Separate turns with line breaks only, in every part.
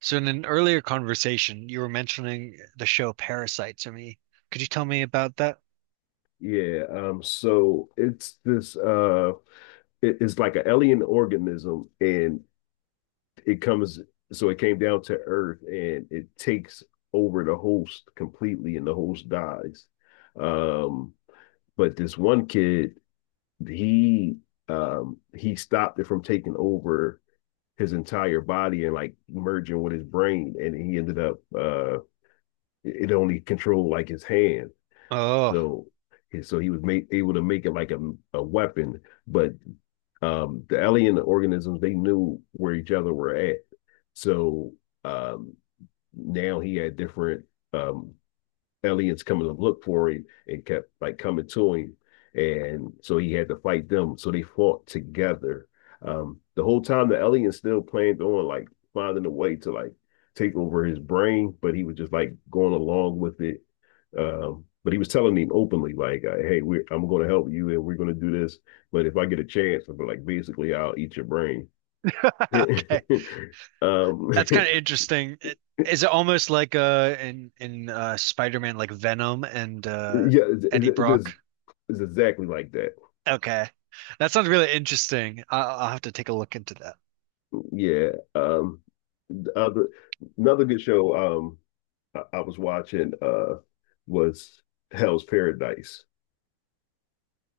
So in an earlier conversation, you were mentioning the show Parasite to me. Could you tell me about that?
Yeah, so it's this it's like an alien organism and it comes so it came down to Earth, and it takes over the host completely and the host dies. Um, but this one kid, he he stopped it from taking over his entire body and like merging with his brain. And he ended up it it only controlled like his hand.
Oh,
So yeah, so he was made, able to make it like a weapon. But the alien organisms, they knew where each other were at. So um, now he had different um, aliens coming to look for him and kept like coming to him. And so he had to fight them. So they fought together. The whole time, the alien still planned on like finding a way to like take over his brain, but he was just like going along with it. Um, but he was telling him openly, like, "Hey, I'm going to help you, and we're going to do this. But if I get a chance, I'm like, basically, I'll eat your brain."
okay.
um,
That's kind of interesting. It, is it almost like in Spider-Man, like Venom and
yeah,
Eddie Brock?
it's exactly like that.
Okay. That sounds really interesting. I'll have to take a look into that.
Yeah. The other Another good show I was watching was Hell's Paradise.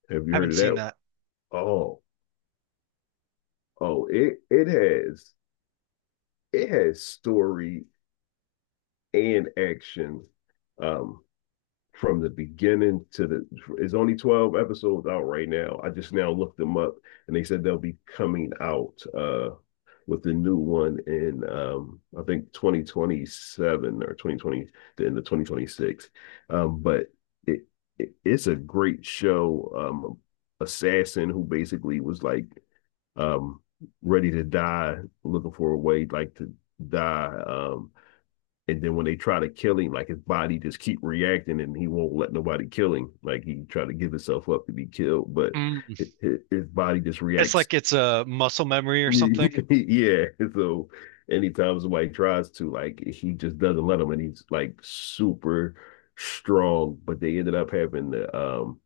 Have you heard
Haven't
of
seen
that?
that.
Oh, oh, it has story and action. Um, from the beginning to the it's only 12 episodes out right now. I just now looked them up, and they said they'll be coming out with the new one in I think 2027 or 2020, the end of 2026. Um but it, it's a great show. Assassin who basically was like um ready to die, looking for a way like to die. And then when they try to kill him, like his body just keep reacting, and he won't let nobody kill him. Like he try to give himself up to be killed, but
Mm.
his body just
It's
reacts.
like it's a muscle memory or something.
yeah, so anytime somebody tries to, like he just doesn't let him, and he's like super strong. But they ended up having the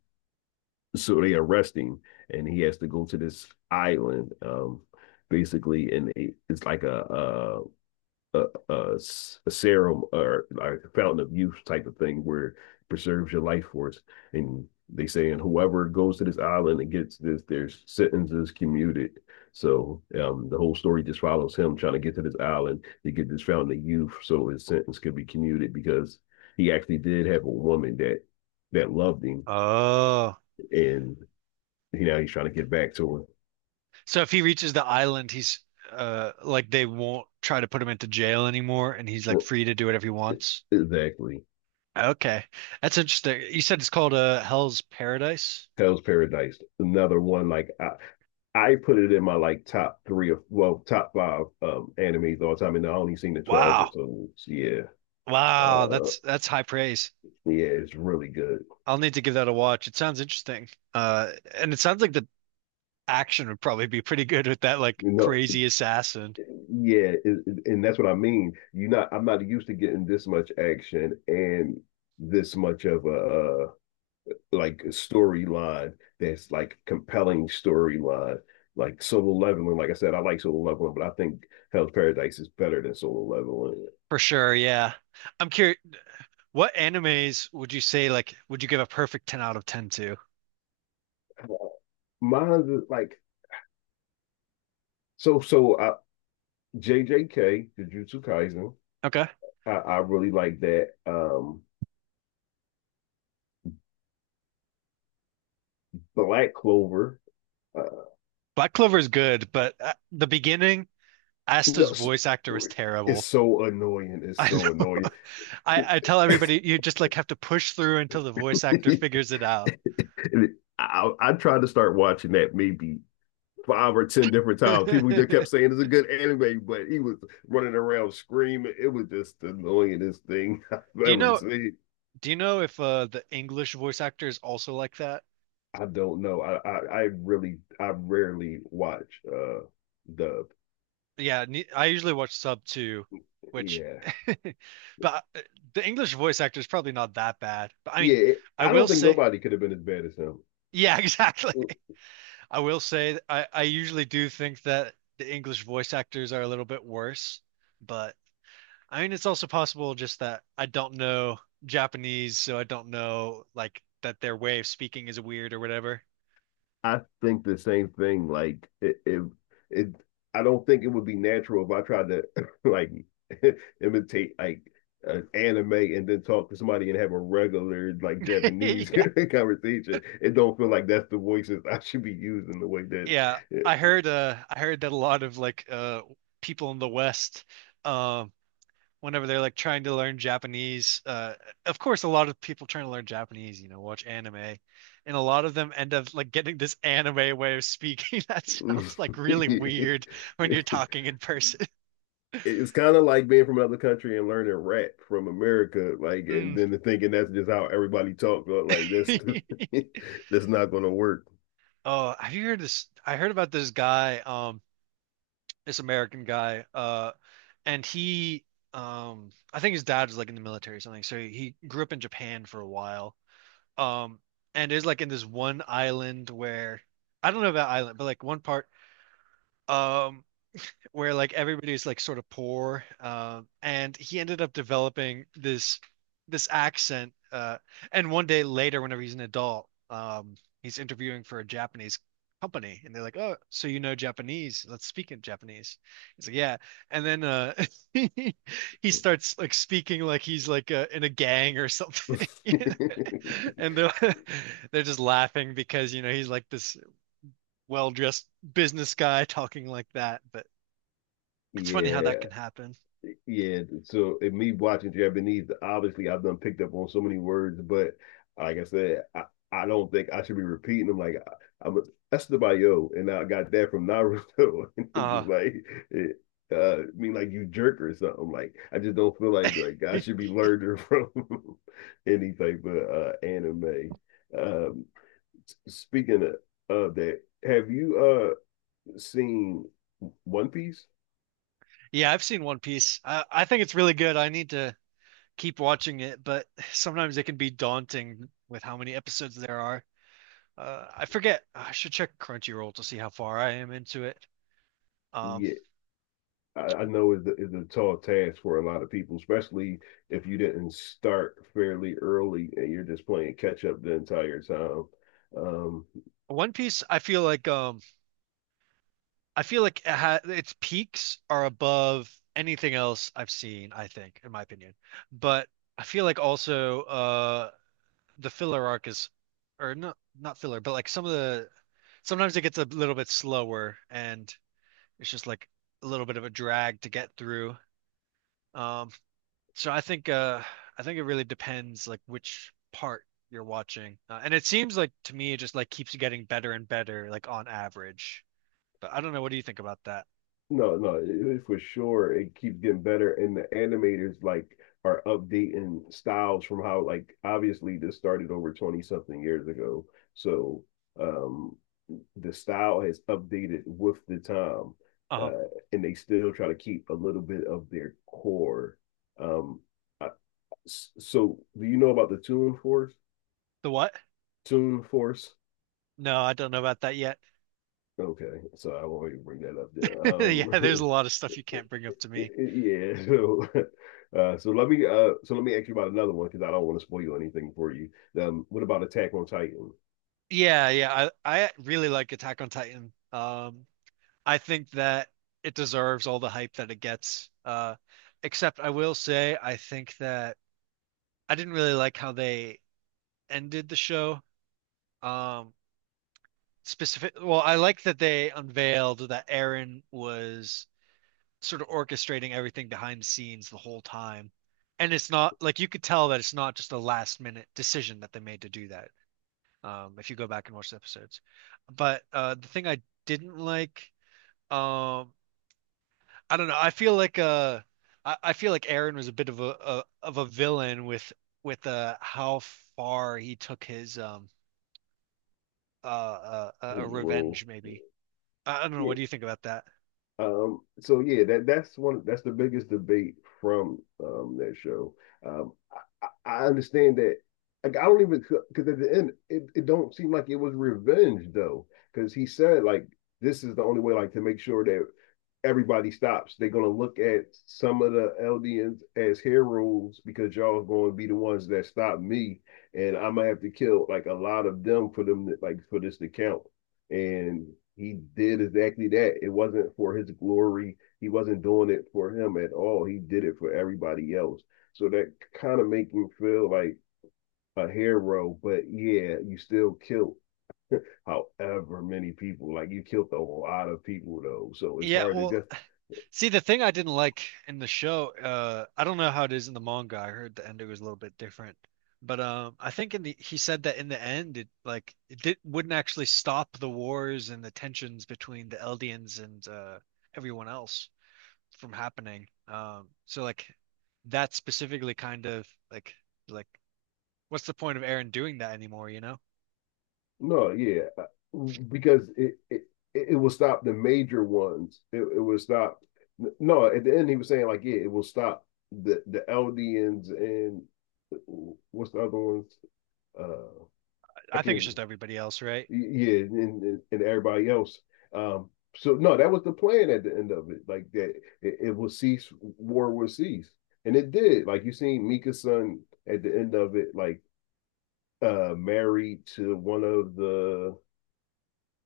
so they arrest him, and he has to go to this island, basically. And it's like a a, a serum or like a fountain of youth type of thing where it preserves your life force. And they say, and whoever goes to this island and gets this, their sentence is commuted. So the whole story just follows him trying to get to this island to get this fountain of youth so his sentence could be commuted, because he actually did have a woman that loved him,
Oh.
and now he's trying to get back to her.
So if he reaches the island, he's like they won't try to put him into jail anymore, and he's like
Well,
free to do whatever he wants.
exactly.
Okay, that's interesting. You said it's called Hell's Paradise.
Hell's Paradise, another one. Like I put it in my like top three. Of well, top five animes all the time, and I only seen the twelve
Wow,
episodes. Yeah,
wow,
uh,
that's high praise.
yeah, it's really good.
I'll need to give that a watch. It sounds interesting. And it sounds like the action would probably be pretty good with that like
You know,
crazy assassin
yeah, and that's what I mean. You not, I'm not used to getting this much action and this much of a like storyline, that's like compelling storyline. Like Solo Leveling, like I said, I like Solo Leveling, but I think Hell's Paradise is better than Solo Leveling.
for sure. Yeah, I'm curious. What animes would you say, like, would you give a perfect 10 out of 10 to?
Mine is like so so. JJK, Jujutsu Kaisen.
Okay.
I really like that. Black Clover. Uh,
Black Clover is good, but the beginning
no,
Asta's voice actor was
it's
terrible.
so annoying. It's
I
so
know.
annoying.
I tell everybody you just like have to push through until the voice actor figures it out.
And I tried to start watching that maybe five or ten different
Do
times. People just kept saying it's a good anime, but he was running around screaming. It was just the annoyingest thing I've
you
ever
know
seen.
do you know if the English voice actor is also like that?
I don't know. I really I rarely watch dub.
Yeah, ne I usually watch sub too, which.
Yeah,
But the English voice actor is probably not that bad. But I mean,
yeah,
I
I
will
don't think
say
nobody could have been as bad as him.
yeah, exactly. I will say I usually do think that the English voice actors are a little bit worse, but I mean, it's also possible just that I don't know Japanese, so I don't know like that their way of speaking is weird or whatever.
I think the same thing. Like if it, it, it I don't think it would be natural if I tried to like imitate like an anime and then talk to somebody and have a regular like Japanese
Yeah.
conversation. It don't feel like that's the voices I should be using the way that.
Yeah, I heard that a lot of like people in the West um whenever they're like trying to learn Japanese, of course a lot of people trying to learn Japanese, you know, watch anime, and a lot of them end up like getting this anime way of speaking that sounds like really weird when
Yeah.
you're talking in person.
It's kind of like being from another country and learning rap from America, like, and
Mm.
then thinking that's just how everybody talks. Like that's that's not gonna work.
Oh, have you heard this? I heard about this guy, this American guy, and he, I think his dad was like in the military or something, so he grew up in Japan for a while, um, and is like in this one island where I don't know about island, but like one part, um, where like everybody's like sort of poor, and he ended up developing this accent. And one day later, whenever he's an adult, he's interviewing for a Japanese company, and they're like, "Oh, so you know Japanese? Let's speak in Japanese." He's like, "Yeah," and then he he starts like speaking like he's like in a gang or something, you know? And they're they're just laughing because you know he's like this well-dressed business guy talking like that, but. It's funny how that can
Yeah.
happen.
Yeah, so in me watching Japanese, obviously I've done picked up on so many words, but like I said, I don't think I should be repeating them. Like I'm Estebayo, and I got that from Naruto, and it's
Uh,
just like it, I mean like you jerk or something. Like I just don't feel like I should be learning from any type of anime. Um, Speaking of that, have you seen One Piece?
yeah, I've seen One Piece. I think it's really good. I need to keep watching it, but sometimes it can be daunting with how many episodes there are. I forget. I should check Crunchyroll to see how far I am into it. Um,
Yeah. I know it's a tall task for a lot of people, especially if you didn't start fairly early and you're just playing catch up the entire time. Um,
One Piece, I feel like it ha its peaks are above anything else I've seen, I think, in my opinion. But I feel like also the filler arc is, or not filler, but like some of the sometimes it gets a little bit slower and it's just like a little bit of a drag to get through. Um, so I think it really depends like which part you're watching. And it seems like to me it just like keeps getting better and better like on average. But I don't know, what do you think about that?
no, no, for sure, it keeps getting better, and the animators like are updating styles from how like obviously this started over 20 something years ago. So um the style has updated with the time.
Uh-huh.
Uh, and they still try to keep a little bit of their core. Um, I, So, do you know about the Tune Force?
The what?
Tune Force?
No, I don't know about that yet.
Okay, so I won't even bring that up there.
Yeah, there's a lot of stuff you can't bring up to me.
Yeah. So, so let me ask you about another one because I don't want to spoil anything for you. What about Attack on Titan?
Yeah, yeah. I really like Attack on Titan. I think that it deserves all the hype that it gets. Except I will say I think that I didn't really like how they ended the show. Um, specific. Well, I like that they unveiled that Aaron was sort of orchestrating everything behind the scenes the whole time, and it's not like you could tell that it's not just a last minute decision that they made to do that. If you go back and watch the episodes, but the thing I didn't like. Um, I don't know. I feel like I feel like Aaron was a bit of a villain with how far he took his
His role?
revenge maybe. I don't know.
Yeah.
What do you think about that?
So yeah, that's one. That's the biggest debate from that show. Um, I understand that. Like I don't even, because at the end it don't seem like it was revenge, though, because he said like this is the only way like to make sure that everybody stops. They're gonna look at some of the Eldians as heroes because y'all going to be the ones that stop me, and I'm gonna have to kill like a lot of them for them to, like for this to count. And he did exactly that. It wasn't for his glory. He wasn't doing it for him at all. He did it for everybody else. So that kind of makes me feel like a hero, but yeah, you still killed however many people. Like you killed a lot of people though. So it's
Yeah,
hard to
well,
guess.
see the thing I didn't like in the show, I don't know how it is in the manga. I heard the ending was a little bit different. But I think in the he said that in the end it like it did, wouldn't actually stop the wars and the tensions between the Eldians and everyone else. From happening. So like that specifically kind of like what's the point of Aaron doing that anymore, you know?
No, yeah, because it will stop the major ones. It will stop. No, at the end he was saying like, yeah, it will stop the Eldians and uh, what's the other ones? Uh, I
I think it's
can't.
just everybody else, right?
Yeah, and everybody else. Um, so no, that was the plan at the end of it. Like that, it will cease. War will cease, and it did. Like you seen Mika's son at the end of it, like married to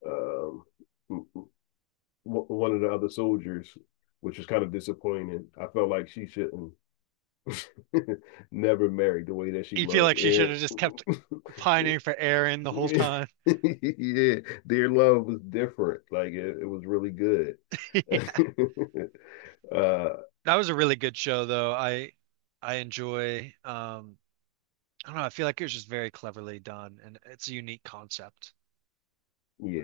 um, one of the other soldiers, which was kind of disappointing. I felt like she shouldn't never married the way that she
You feel
loved
like she should
Eric.
have just kept pining for Aaron the whole time.
Yeah, their love was different. Like it was really good. uh,
That was a really good show though. I enjoy I don't know, I feel like it was just very cleverly done and it's a unique concept.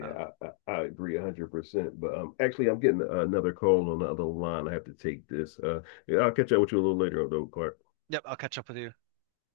Um,
I agree 100%. But actually, I'm getting another call on the other line. I have to take this. Yeah, I'll catch up with you a little later, though, Clark.
yep, I'll catch up with you.